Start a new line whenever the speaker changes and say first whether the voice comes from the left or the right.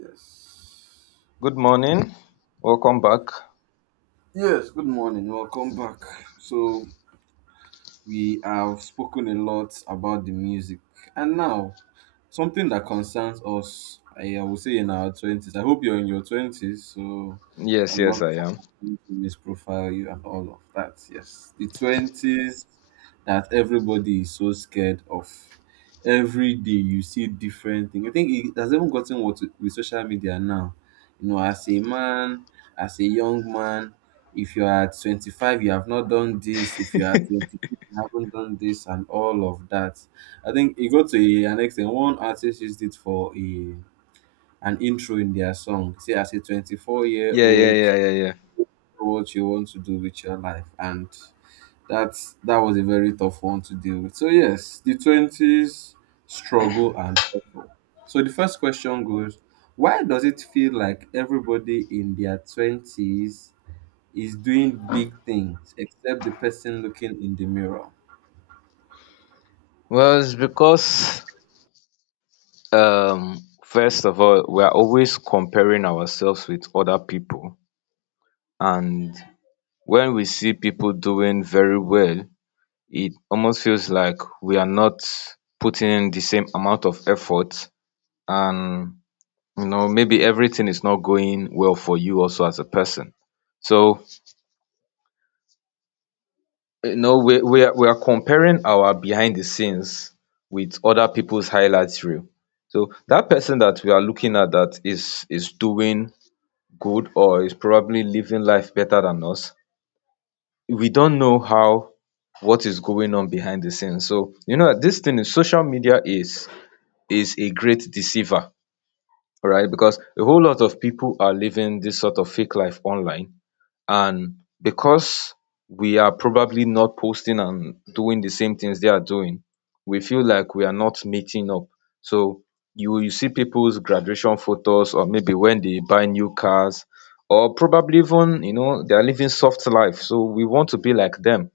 right: Yes.
left: Good morning. Welcome back.
right: Yes, good morning. Welcome back. So, we have spoken a lot about the music. And now, something that concerns us, I would say in our 20s. I hope you're in your 20s, so
left: Yes,
right: I'm not
left: yes, I am.
right: going to misprofile you and all of that. Yes, the 20s that everybody is so scared of. Every day you see different thing. I think it has even gotten what with social media now. You know, as a man, as a young man, if you are 25 you have not done this, if you are 20 I haven't done this and all of that. I think it got to an extent. One artist used it for a an intro in their song. Say, as a 24 year
left: Yeah, yeah,
right: old,
left: yeah, yeah, yeah.
right: what you want to do with your life, and that was a very tough one to deal with. So yes, the 20s struggle and hustle. So the first question goes: why does it feel like everybody in their twenties is doing big things, except the person looking in the mirror?
left: Well, it's because um first of all, we are always comparing ourselves with other people and when we see people doing very well, it almost feels like we are not putting in the same amount of effort and maybe everything is not going well for you also as a person. So we are comparing our behind the scenes with other people's highlights reel. So that person that we are looking at that is doing good or is probably living life better than us, we don't know how what is going on behind the scenes. So this thing is social media is a great deceiver, right? Because a whole lot of people are living this sort of fake life online and because we are probably not posting and doing the same things they are doing, we feel like we are not meeting up. So you will see people's graduation photos or maybe when they buy new cars or probably even, they are living soft life. So we want to be like them.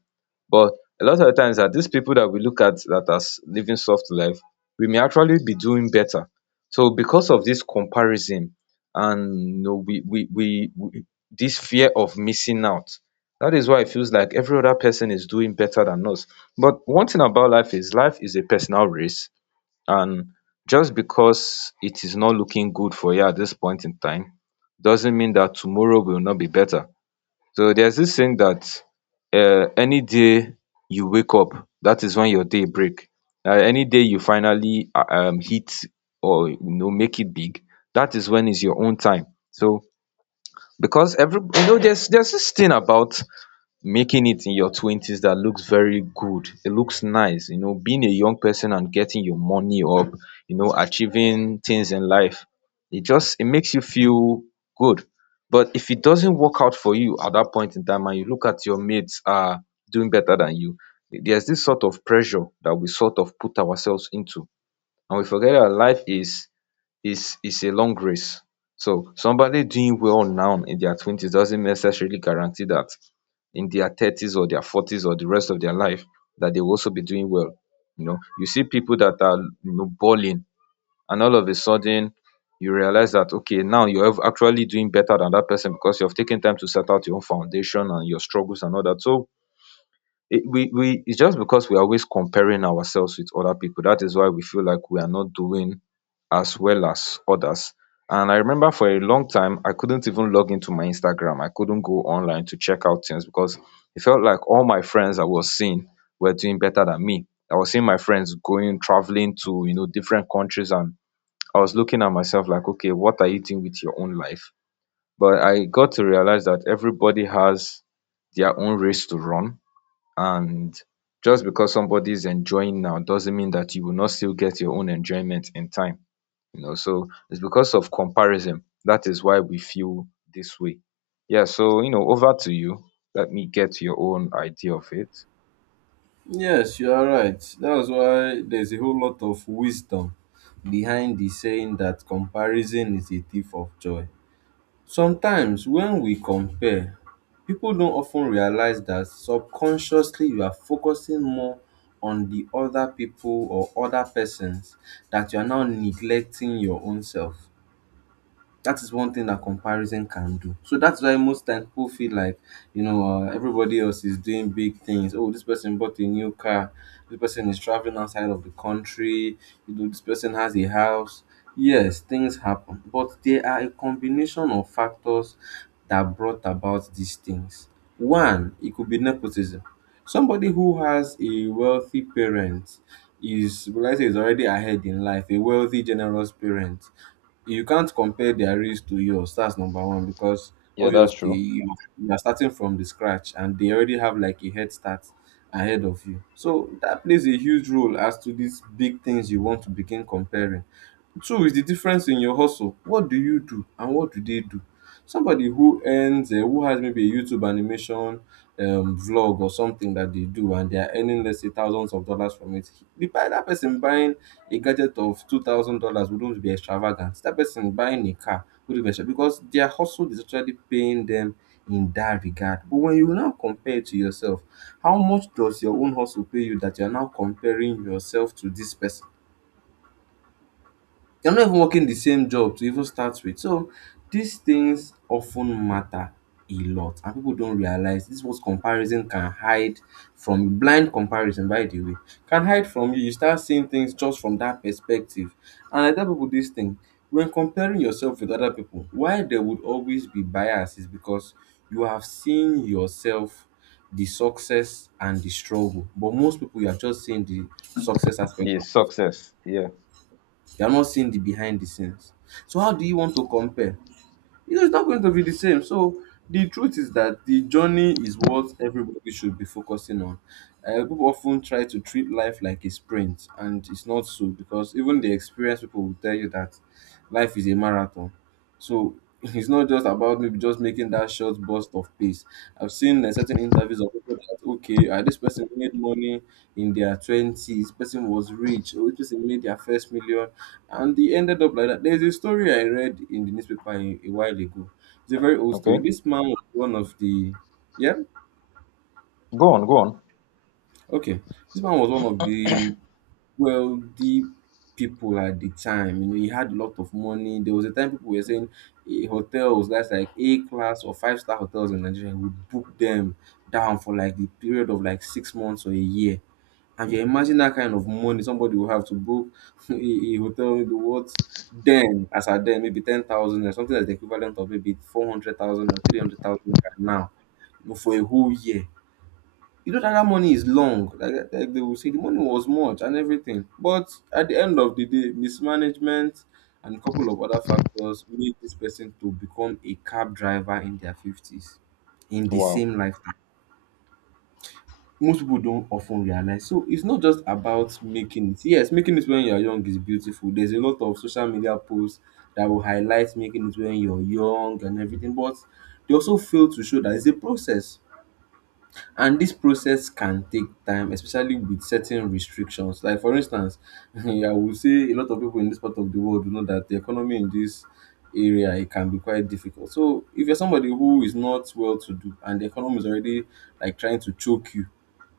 left: But a lot of times that these people that we look at that as living soft life, we may actually be doing better. So because of this comparison and we this fear of missing out, that is why it feels like every other person is doing better than us. But one thing about life is a personal race, and just because it is not looking good for you at this point in time, doesn't mean that tomorrow will not be better. So there's this saying that any day you wake up, that is when your day break. Any day you finally hit or make it big, that is when is your own time. So because every you know there's this thing about making it in your twenties that looks very good. It looks nice. Being a young person and getting your money up, achieving things in life, it makes you feel good. But if it doesn't work out for you at that point in time and you look at your mates are doing better than you, there's this sort of pressure that we sort of put ourselves into. And we forget that life is a long race. So somebody doing well now in their twenties doesn't necessarily guarantee that in their thirties or their forties or the rest of their life that they will also be doing well. You see people that are balling and all of a sudden you realize that okay now you're actually doing better than that person because you have taken time to set out your own foundation and your struggles and all that. So it's just because we are always comparing ourselves with other people. That is why we feel like we are not doing as well as others. And I remember for a long time, I couldn't even log into my Instagram. I couldn't go online to check out things because it felt like all my friends I was seeing were doing better than me. I was seeing my friends going traveling to different countries, and I was looking at myself like, okay, what are you doing with your own life? But I got to realize that everybody has their own race to run and just because somebody is enjoying now doesn't mean that you will not still get your own enjoyment in time. So it's because of comparison, that is why we feel this way. Yeah. So over to you. Let me get your own idea of it.
right: Yes, you are right. That's why there's a whole lot of wisdom behind the saying that comparison is a thief of joy. Sometimes when we compare, people don't often realize that subconsciously you are focusing more on the other people or other persons that you are now neglecting your own self. That is one thing that comparison can do. So that's why most times people feel like, you know, everybody else is doing big things. Oh, this person bought a new car. This person is traveling outside of the country. You know, this person has a house. Yes, things happen, but there are a combination of factors that brought about these things. One, it could be nepotism. Somebody who has a wealthy parent will I say, is already ahead in life. A wealthy, generous parent, you can't compare their race to yours. That's number one because
left: Yeah, that's
right: obviously
left: true.
right: you are starting from the scratch and they already have like a head start ahead of you. So that plays a huge role as to these big things you want to begin comparing. Two is the difference in your hustle. What do you do and what do they do? Somebody who earns, who has maybe a YouTube animation vlog or something that they do, and they are earning let's say thousands of dollars from it. The buy That person buying a gadget of $2,000 wouldn't be extravagant. That person buying a car wouldn't be extra because their hustle is actually paying them in that regard. But when you now compare it to yourself, how much does your own hustle pay you that you are now comparing yourself to this person? You're not even working the same job to even start with. So these things often matter a lot and people don't realize this is what comparison can hide from, blind comparison by the way, can hide from you. You start seeing things just from that perspective. And I tell people this thing: when comparing yourself with other people, why there would always be bias is because you have seen yourself, the success and the struggle, but most people you are just seeing the success aspect
left: The
right: of.
left: success, yeah.
right: You are not seeing the behind the scenes. So how do you want to compare? You know, it's not going to be the same. So the truth is that the journey is what everybody should be focusing on. People often try to treat life like a sprint, and it's not so because even the experienced people will tell you that life is a marathon. So it's not just about maybe just making that short burst of pace. I've seen certain interviews of people that, okay, this person made money in their twenties, person was rich, or this person made their first million and he ended up like that. There's a story I read in the newspaper a while ago. It's a very old story.
left: Okay,
right: This man was one of the, yeah,
left: go on, go on.
right: okay. This man was one of the wealthy people at the time. You know, he had a lot of money. There was a time people were saying, eh, hotels that's like A class or 5 star hotels in Nigeria would book them down for like the period of like 6 months or a year. And you imagine that kind of money, somebody will have to book a hotel, maybe what then, as at then, maybe 10,000 or something that's the equivalent of maybe 400,000 or 300,000 now, you know, for a whole year. You know that that money is long. Like they will say, the money was much and everything. But at the end of the day, mismanagement and a couple of other factors made this person to become a cab driver in their 50s in the
left: Wow.
right: same life most people don't often realize. So it's not just about making it. Yes, making it when you're young is beautiful. There's a lot of social media posts that will highlight making it when you're young and everything, but they also fail to show that it's a process. And this process can take time, especially with certain restrictions. Like for instance, I would say a lot of people in this part of the world know that the economy in this area, it can be quite difficult. So if you're somebody who is not well to do and the economy is already like trying to choke you,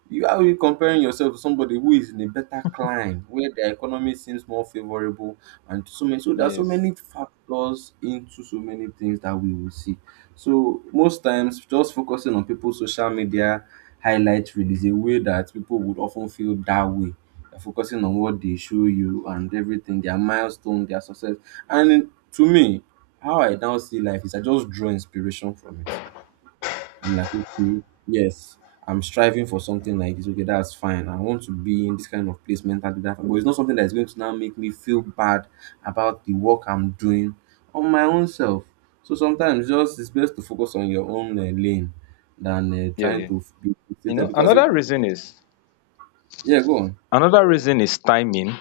right: you, how are you comparing yourself to somebody who is in a better climb where the economy seems more favorable? And so many So there are so
left: Yes.
right: many factors into so many things that we will see. So most times just focusing on people's social media highlight reel is a way that people would often feel that way. They're focusing on what they show you and everything, their milestone, their success. And to me, how I now see life is I just draw inspiration from it. I'm like, okay, yes, I'm striving for something like this. Okay, that's fine. I want to be in this kind of place mentally. That, but it's not something that is going to now make me feel bad about the work I'm doing on my own self. So sometimes just it's best to focus on your own lane than
left: Yeah,
right: trying
left: yeah.
right: to be
left: you
right: fixated
left: know
right: because,
left: another reason is
right: yeah, go on.
left: Another reason is timing.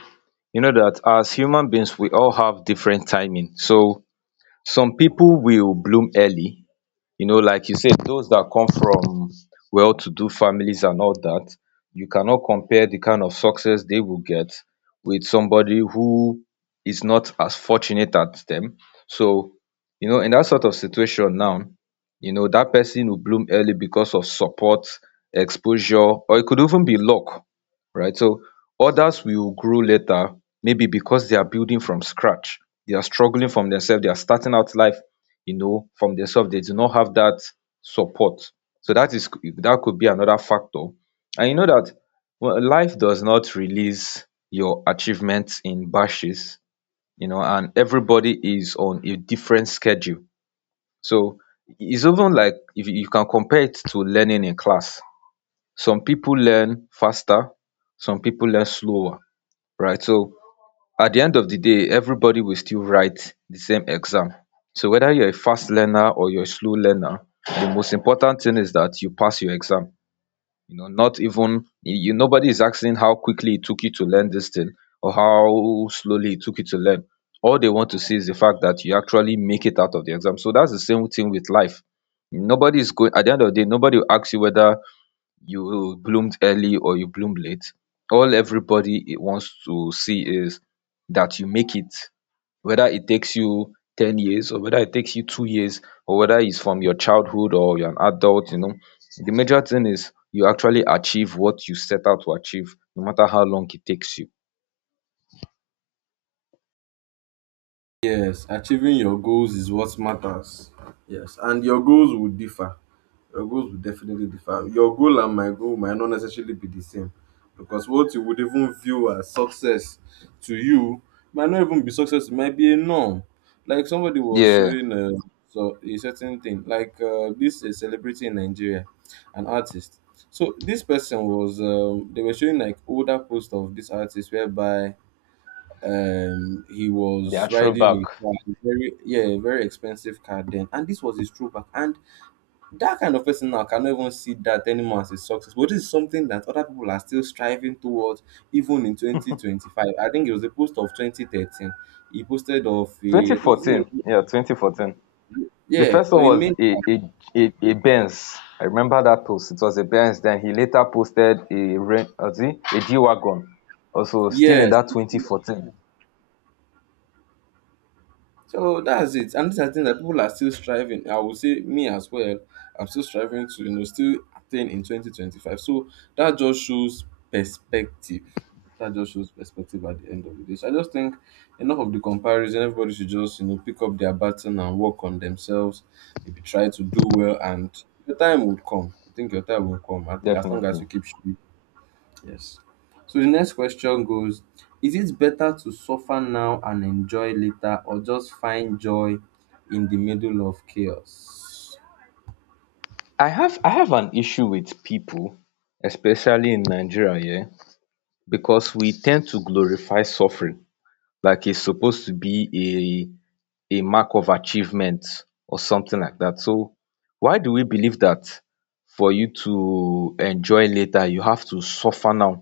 left: You know that as human beings, we all have different timing. So some people will bloom early, like you said, those that come from well-to-do families and all that, you cannot compare the kind of success they will get with somebody who is not as fortunate as them. So, in that sort of situation now, that person will bloom early because of support, exposure, or it could even be luck, right? So others will grow later, maybe because they are building from scratch. They are struggling from themselves. They are starting out life, from themselves. They do not have that support. So that could be another factor. And you know that well, life does not release your achievements in batches, and everybody is on a different schedule. So it's even like if you can compare it to learning in class. Some people learn faster, some people learn slower, right? So at the end of the day, everybody will still write the same exam. So whether you're a fast learner or you're a slow learner, the most important thing is that you pass your exam. You know not even you nobody is asking how quickly it took you to learn this thing or how slowly it took you to learn. All they want to see is the fact that you actually make it out of the exam. So that's the same thing with life. Nobody is going at the end of the day, nobody will ask you whether you bloomed early or you bloomed late, all everybody it wants to see is that you make it. Whether it takes you 10 years or whether it takes you 2 years or whether it's from your childhood or you're an adult, the major thing is you actually achieve what you set out to achieve, no matter how long it takes you.
right: Yes, achieving your goals is what matters. Yes, and your goals will differ. Your goals will definitely differ. Your goal and my goal might not necessarily be the same because what you would even view as success to you might not even be success, it might be a norm. Like somebody was
left: Yeah,
right: showing a certain thing, like, this a celebrity in Nigeria, an artist. So this person was, they were showing like older post of this artist whereby he
left: they
right: was
left: are
right: riding
left: throwback.
right: a car, a very, yeah, a very expensive car then, and this was his throwback. And that kind of person now cannot even see that anymore as a success, but this is something that other people are still striving towards even in 2025. I think it was a post of 2013. He posted of a, I think is it
left: 2014.
right: a,
left: Yeah, 2014. The
right: yeah,
left: first
right: or
left: one
right: he
left: was
right: made,
left: a Benz. I remember that post. It was a Benz. Then he later posted, was it? A G wagon. Also, still in
right: yes.
left: that 2014.
right: So that's it. And these are things that people are still striving. I would say me as well. I'm still striving to, you know, still attain in 2025. So that just shows perspective. That just shows perspective at the end of the day. So I just think enough of the comparison. Everybody should just, you know, pick up their baton and work on themselves. Maybe try to do well and your time would come. I think your time will come. I think as long as
left: Definitely.
right: you keep, yes. So the next question goes: is it better to suffer now and enjoy later or just find joy in the middle of chaos?
left: I have an issue with people, especially in Nigeria, yeah, because we tend to glorify suffering like it's supposed to be a mark of achievement or something like that. So why do we believe that for you to enjoy later, you have to suffer now?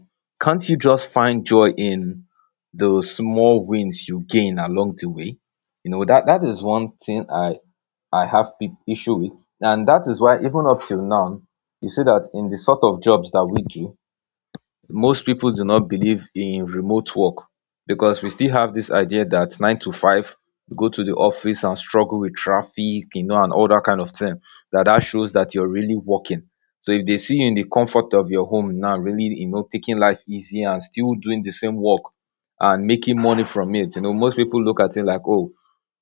left: Can't you just find joy in the small wins you gain along the way? That is one thing I have big issue with. And that is why even up till now, you see that in the sort of jobs that we do, most people do not believe in remote work because we still have this idea that 9 to 5, you go to the office and struggle with traffic, and all that kind of thing that shows that you're really working. So if they see you in the comfort of your home now, really, taking life easy and still doing the same work and making money from it, most people look at it like, oh,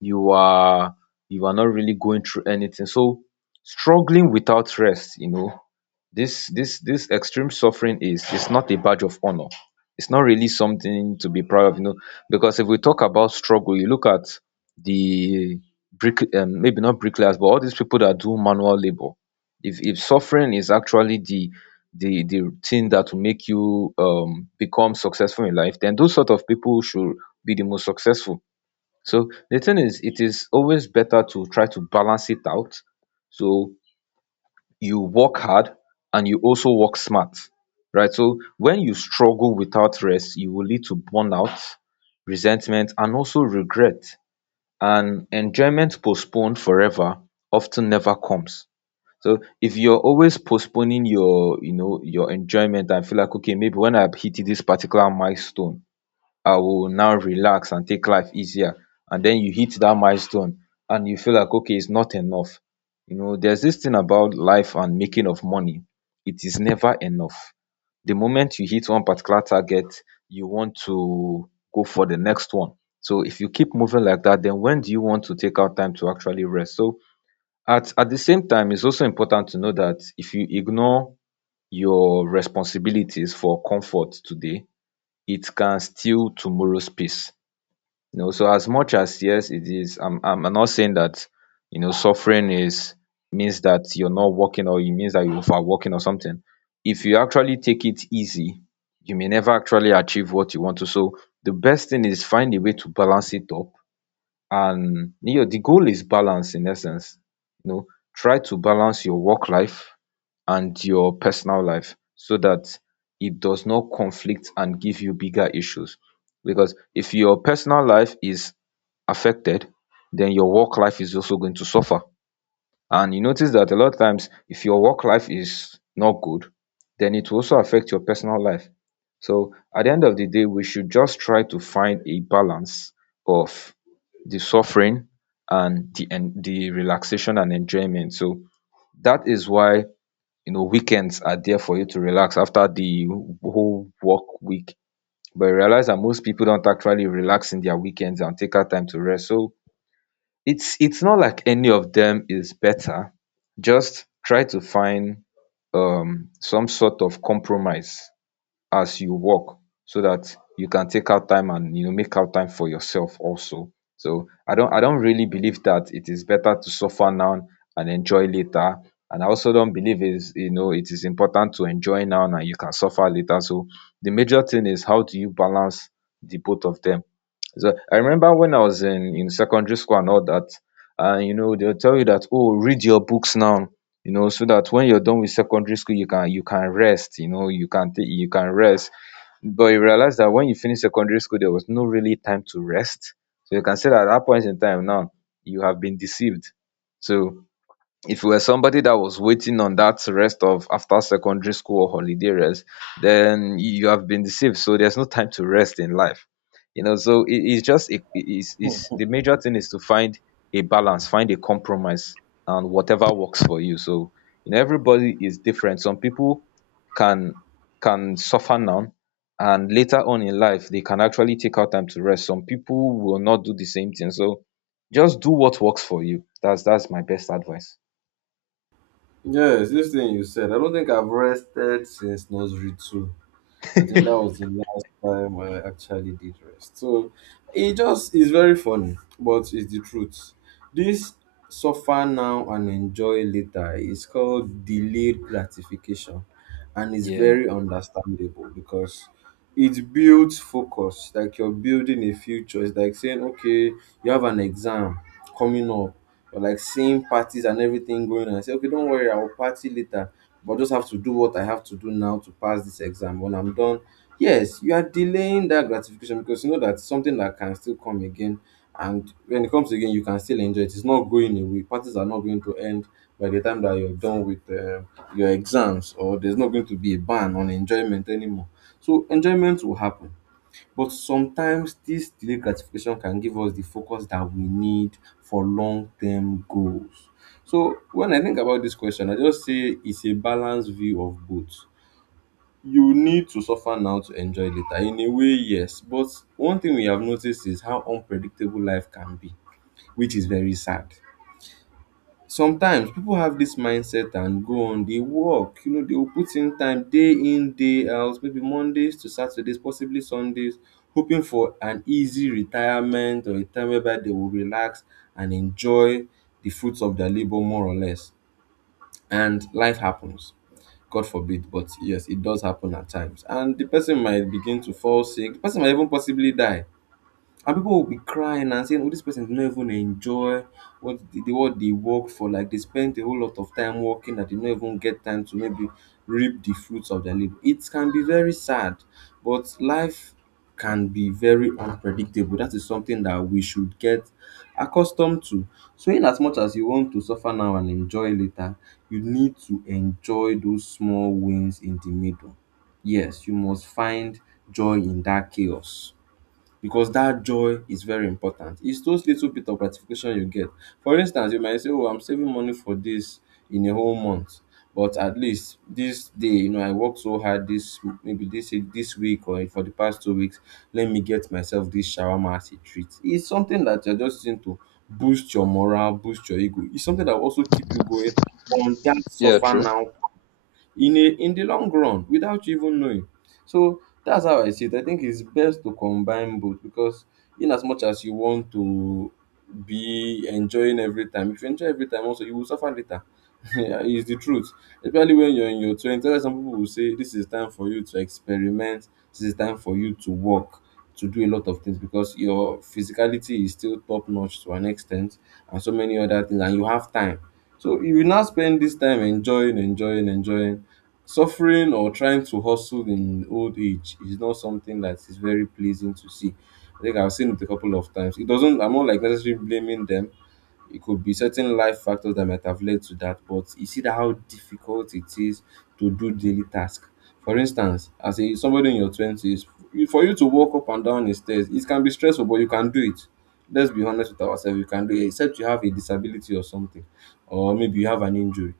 left: you are you are not really going through anything. So struggling without rest, this extreme suffering is not a badge of honor. It's not really something to be proud of, because if we talk about struggle, you look at the brick maybe not bricklayers, but all these people that do manual labor. If suffering is actually the thing that will make you become successful in life, then those sort of people should be the most successful. So the thing is, it is always better to try to balance it out. So you work hard, and you also work smart, right? So when you struggle without rest, you will lead to burnout, resentment, and also regret. And enjoyment postponed forever often never comes. So if you're always postponing your enjoyment and feel like, okay, maybe when I've hit this particular milestone, I will now relax and take life easier. And then you hit that milestone and you feel like, okay, it's not enough. There's this thing about life and making of money. It is never enough. The moment you hit one particular target, you want to go for the next one. So if you keep moving like that, then when do you want to take out time to actually rest? So at the same time, it's also important to know that if you ignore your responsibilities for comfort today, it can steal tomorrow's peace. So as much as, yes, it is, I'm not saying that suffering is means that you're not working or it means that you're working or something. If you actually take it easy, you may never actually achieve what you want to. So the best thing is find a way to balance it up, and you know, the goal is balance in essence. You know, try to balance your work life and your personal life so that it does not conflict and give you bigger issues. Because if your personal life is affected, then your work life is also going to suffer. And you notice that a lot of times, if your work life is not good, then it will also affect your personal life. So at the end of the day, we should just try to find a balance of the suffering and the relaxation and enjoyment. So that is why you know weekends are there for you to relax after the whole work week. But I realize that most people don't actually relax in their weekends and take out time to rest. So it's not like any of them is better, just try to find some sort of compromise as you work so that you can take out time and you know make out time for yourself also. So I don't really believe that it is better to suffer now and enjoy later, and I also don't believe is you know it is important to enjoy now and you can suffer later. So the major thing is how do you balance the both of them. So I remember when I was in secondary school and all that, and you know, they'll tell you that, oh, read your books now, you know, so that when you're done with secondary school, you can rest, you know, you can rest. But you realize that when you finish secondary school, there was no really time to rest. So you can say that at that point in time now, you have been deceived. So if you were somebody that was waiting on that rest of after secondary school or holiday rest, then you have been deceived. So there's no time to rest in life. You know, so it, it's just it, it's the major thing is to find a balance, find a compromise, and whatever works for you. So you know, everybody is different. Some people can suffer now, and later on in life they can actually take out time to rest. Some people will not do the same thing. So just do what works for you. That's my best advice.
right: Yes, this thing you said, I don't think I've rested since nursery two. I think that was the last time I actually did rest. So it just is very funny, but it's the truth. This suffer now and enjoy later is called delayed gratification and it's
left: Yeah.
right: very understandable because it builds focus. Like you're building a future. It's like saying, okay, you have an exam coming up. You're like seeing parties and everything going on. I say, okay, don't worry, I will party later but just have to do what I have to do now to pass this exam. When I'm done, yes, you are delaying that gratification because you know that's something that can still come again. And when it comes again, you can still enjoy it. It's not going away. Parties are not going to end by the time that you're done with your exams, or there's not going to be a ban on enjoyment anymore. So enjoyment will happen. But sometimes dis delayed gratification can give us the focus that we need for long term goals. So when I think about dis question I just say it's a balance view of both. You need to suffer now to enjoy later. In a way yes, but one thing we have noticed is how unpredictable life can be, which is very sad. Sometimes people have this mindset and go on, they work, you know, they will put in time day in day out, maybe Mondays to Saturdays, possibly Sundays, hoping for an easy retirement or a time whereby they will relax and enjoy the fruits of their labor, more or less. And life happens. God forbid, but yes, it does happen at times, and the person might begin to fall sick, the person might even possibly die, and people will be crying and saying, "Oh, this person did not even enjoy what what they work for. Like they spent a whole lot of time working that they don't even get time to maybe reap the fruits of their labor." It can be very sad, but life can be very unpredictable. That is something that we should get accustomed to. So, in as much as you want to suffer now and enjoy later, you need to enjoy those small wins in the middle. Yes, you must find joy in that chaos, because that joy is very important. It's those little bit of gratification you get. For instance, you might say, "Oh, I'm saving money for this in a whole month." But at least this day, you know, I worked so hard this maybe this week or for the past 2 weeks. Let me get myself this shawarma as a treat. It's something that you're just using to boost your morale, boost your ego. It's something that will also keep you going on that
left: Yeah,
right: suffer
left: true.
right: now in the long run without you even knowing. So that's how I see it. I think it's best to combine both, because in as much as you want to be enjoying every time, if you enjoy every time also you will suffer later. Yeah, it's the truth. Especially when you're in your twenties, that's why some people will say this is time for you to experiment, this is time for you to work, to do a lot of things because your physicality is still top notch to an extent, and so many other things, and you have time. So you will now spend this time enjoying, enjoying, enjoying. Suffering or trying to hustle in old age is not something that is very pleasing to see. I think I've seen it a couple of times. It doesn't, I'm not like necessarily blaming them, it could be certain life factors that might have led to that, but you see that how difficult it is to do daily tasks. For instance, as a somebody in your twenties, for you to walk up and down the stairs, it can be stressful, but you can do it. Let's be honest with ourselves, you can do it, except you have a disability or something, or maybe you have an injury.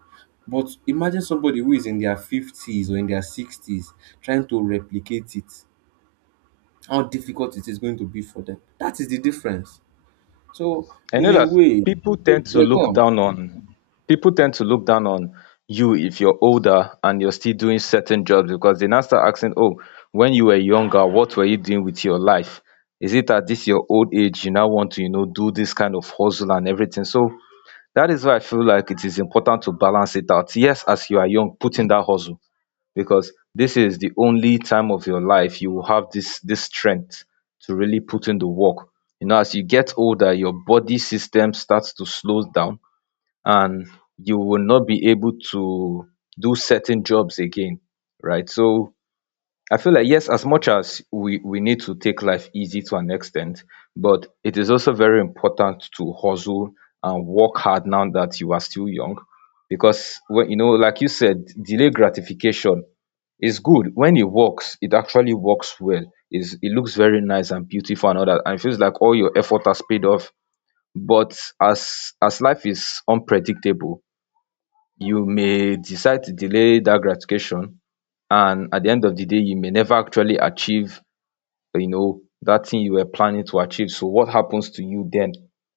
right: But imagine somebody who is in their fifties or in their sixties trying to replicate it. How difficult it is going to be for them. That is the difference. So,
left: I
right: in
left: know
right: a
left: that
right: way,
left: people tend to
right: yeah, go
left: look
right: on.
left: down on people tend to look down on you if you're older and you're still doing certain jobs because they now start asking, oh, when you were younger, what were you doing with your life? Is it at this your old age you now want to, you know, do this kind of hustle and everything? So that is why I feel like it is important to balance it out. Yes, as you are young, put in that hustle, because this is the only time of your life you will have this strength to really put in the work. You know, as you get older, your body system starts to slow down and you will not be able to do certain jobs again, right? So I feel like yes, as much as we need to take life easy to an extent, but it is also very important to hustle and work hard now that you are still young. Because when you know, like you said, delay gratification, it's good when it works, it actually works well, it looks very nice and beautiful and all that and it feels like all your effort has paid off, but as life is unpredictable, you may decide to delay that gratification, and at the end of the day you may never actually achieve you know that thing you were planning to achieve, so what happens to you then?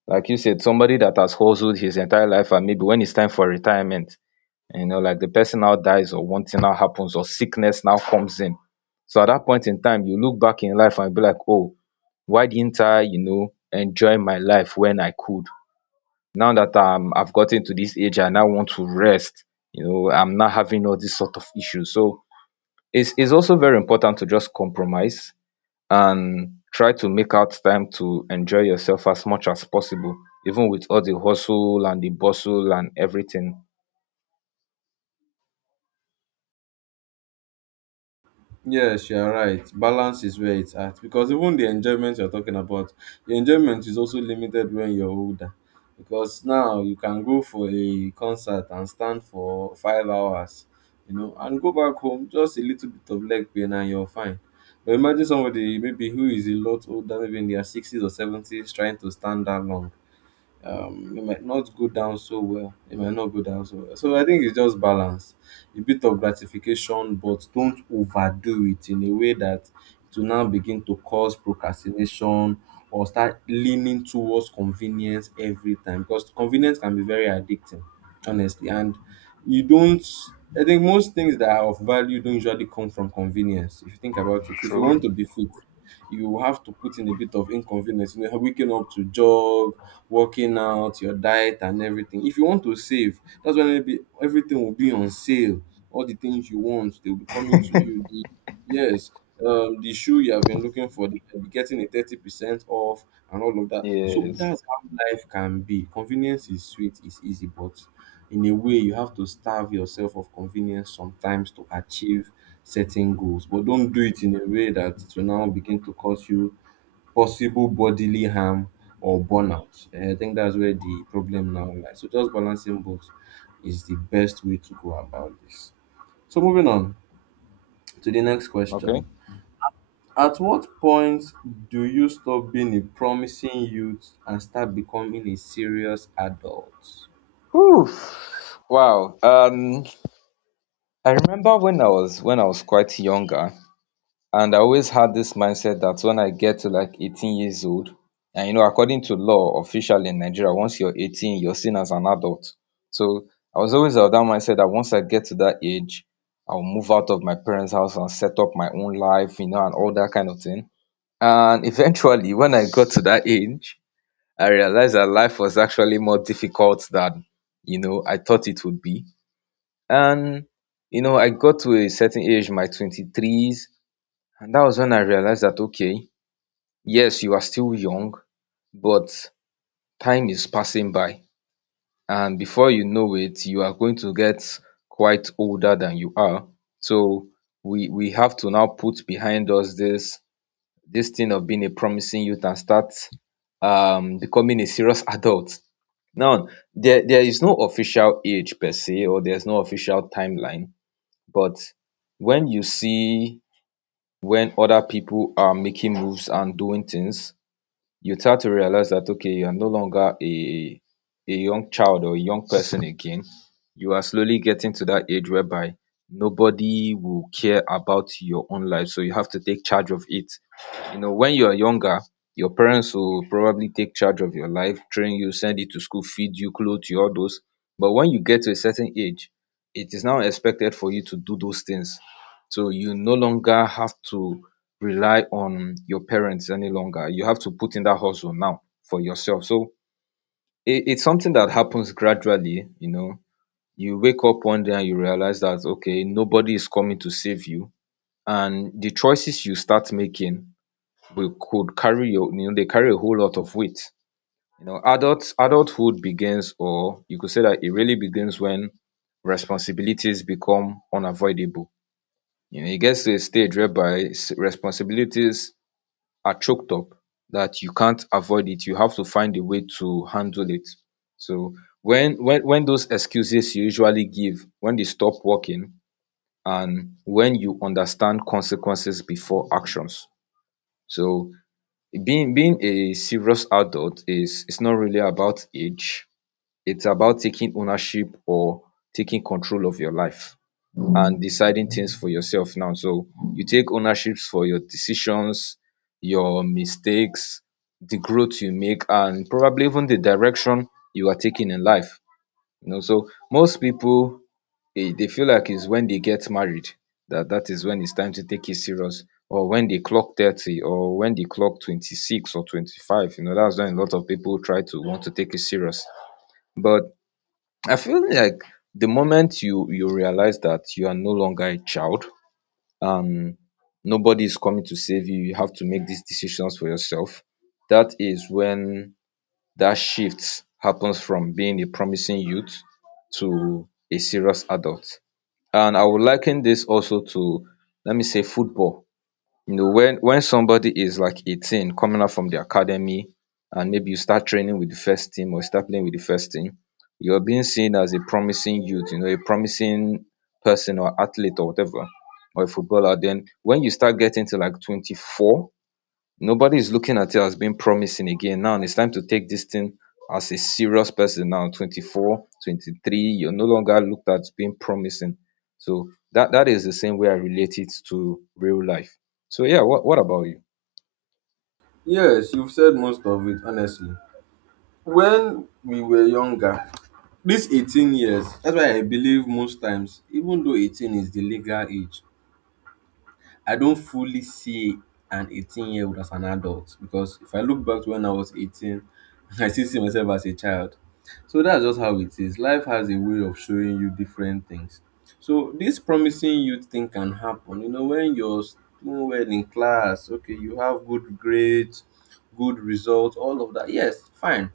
left: Like you said, somebody that has hustled his entire life and maybe when it's time for retirement, you know, like the person now dies or one thing now happens or sickness now comes in. So at that point in time, you look back in life and be like, oh, why didn't I, you know, enjoy my life when I could? Now that I've gotten to this age and I now want to rest, you know, I'm not having all these sort of issues. So it's also very important to just compromise and try to make out time to enjoy yourself as much as possible, even with all the hustle and the bustle and everything.
right: Yes, you are right. Balance is where it's at, because even the enjoyment you're talking about, the enjoyment is also limited when you're older. Because now you can go for a concert and stand for 5 hours, you know, and go back home just a little bit of leg pain and you're fine. But imagine somebody maybe who is a lot older, maybe in their sixties or seventies, trying to stand that long. It might not go down so well. It might not go down so well. So I think it's just balance, a bit of gratification, but don't overdo it in a way that it will now begin to cause procrastination or start leaning towards convenience every time, because convenience can be very addicting, honestly. And you don't, I think most things that are of value don't usually come from convenience. If you think about it, if you
left: True.
right: want to be fit, you have to put in a bit of inconvenience. You know, waking up to jog, working out, your diet and everything. If you want to save, that's when maybe everything will be on sale. All the things you want, they'll be coming to you. Yes, the shoe you have been looking for, they'll be getting a 30% off and all of that. So
left: Yes.
right: that's how life can be. Convenience is sweet, it's easy, but in a way, you have to starve yourself of convenience sometimes to achieve certain goals. But don't do it in a way that it will now begin to cause you possible bodily harm or burnout. And I think that's where the problem now lies. So just balancing both is the best way to go about this. So moving on to the next
left: Okay.
right: question. At what point do you stop being a promising youth and start becoming a serious adult?
left: Whew, wow. I remember when I was quite younger, and I always had this mindset that when I get to like 18 years old, and you know, according to law, officially in Nigeria, once you're 18, you're seen as an adult. So I was always of that mindset that once I get to that age, I'll move out of my parents' house and set up my own life, you know, and all that kind of thing. And eventually, when I got to that age, I realized that life was actually more difficult than you know I thought it would be. And you know, I got to a certain age, my 23s, and that was when I realized that okay, yes, you are still young, but time is passing by. And before you know it, you are going to get quite older than you are. So we have to now put behind us this thing of being a promising youth and start becoming a serious adult. Now, there is no official age per se, or there's no official timeline, but when you see when other people are making moves and doing things, you start to realize that okay you are no longer a young child or a young person again. You are slowly getting to that age whereby nobody will care about your own life, so you have to take charge of it. You know, when you are younger, your parents will probably take charge of your life, train you, send you to school, feed you, clothe you, all those. But when you get to a certain age, it is now expected for you to do those things, so you no longer have to rely on your parents any longer. You have to put in that hustle now for yourself. So it's something that happens gradually, you know. You wake up one day and you realize that okay, nobody is coming to save you. And the choices you start making will could carry your you know, they carry a whole lot of weight. You know, adulthood begins, or you could say that it really begins when responsibilities become unavoidable. You know, it gets to a stage whereby responsibilities are choked up that you can't avoid it, you have to find a way to handle it. So when those excuses you usually give, when they stop working, and when you understand consequences before actions. So being a serious adult is, it's not really about age, it's about taking ownership or taking control of your life and deciding things for yourself now. So you take ownerships for your decisions, your mistakes, the growth you make, and probably even the direction you are taking in life. You know, so most people they feel like it's when they get married that that is when it's time to take it serious, or when they clock 30 or when they clock 26 or 25, you know that's when a lot of people try to want to take it serious. But I feel like the moment you realize that you are no longer a child and nobody is coming to save you, you have to make these decisions for yourself, that is when that shift happens from being a promising youth to a serious adult. And I would liken this also to, let me say, football. You know, when somebody is like 18 coming out from the academy, and maybe you start training with the first team or start playing with the first team, you're being seen as a promising youth, you know, a promising person or athlete or whatever or a footballer. Then when you start getting to like 24, nobody is looking at it as being promising again. Now it's time to take this thing as a serious person now. 20, you're no longer looked at being promising. So that is the same way I relate it to real life. So yeah, what about you?
right: Yes, you've said most of it, honestly. When we were younger, this 18 years, that's why I believe most times, even though 18 is the legal age, I don't fully see an 18-year-old as an adult, because if I look back to when I was 18, I still see myself as a child. So that's just how it is. Life has a way of showing you different things. So this promising youth thing can happen. You know, when you're doing well in class, okay, you have good grades, good results, all of that. Yes, fine.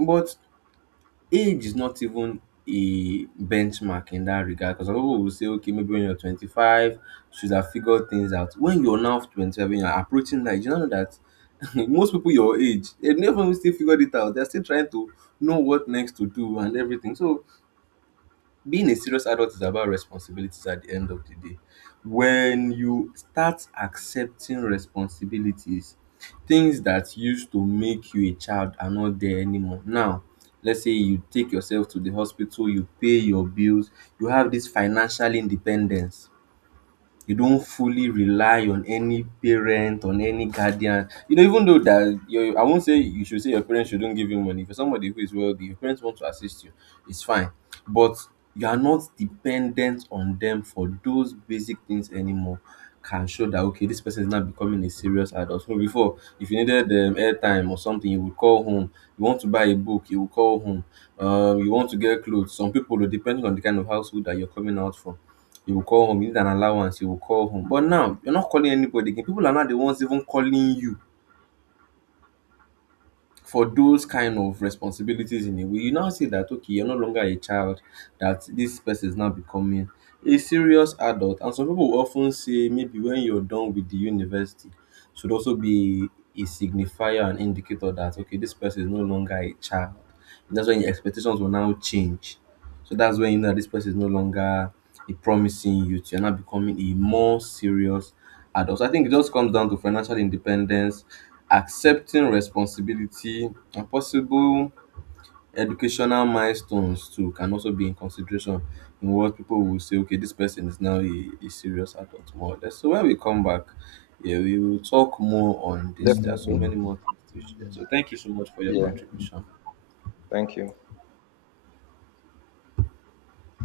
right: But age is not even a benchmark in that regard, because some people will say, okay, maybe when you're 25, you should have figured things out. When you're now 25, when you're approaching that, you know that most people your age, they never even still figured it out. They're still trying to know what next to do and everything. So being a serious adult is about responsibilities at the end of the day. When you start accepting responsibilities, things that used to make you a child are not there anymore. Now, let's say you take yourself to the hospital, you pay your bills, you have this financial independence, you don't fully rely on any parent, on any guardian. You know, even though that your, I won't say you should say your parents shouldn't give you money. For somebody who is wealthy, your parents want to assist you, it's fine. But you are not dependent on them for those basic things anymore. Can show that okay, this person is now becoming a serious adult. So before, if you needed airtime or something, you would call home. You want to buy a book, you would call home. You want to get clothes. Some people, depending on the kind of household that you're coming out from, you will call home. You need an allowance, you will call home. But now you're not calling anybody again. People are not the ones even calling you for those kind of responsibilities, in a way, you now see that okay, you're no longer a child, that this person is now becoming a serious adult. And some people will often say maybe when you're done with the university, should also be a signifier and indicator that okay, this person is no longer a child. And that's when your expectations will now change. So that's when you know that this person is no longer a promising youth. You're now becoming a more serious adult. So I think it just comes down to financial independence, accepting responsibility, and possible educational milestones too can also be in consideration in what people will say, okay, this person is now a serious adult, more or less. So when we come back, yeah, we will talk more on this. There are so
left: Definitely.
right: many more things to share. So thank you so much for your
left: Yeah.
right: contribution.
left: Thank you.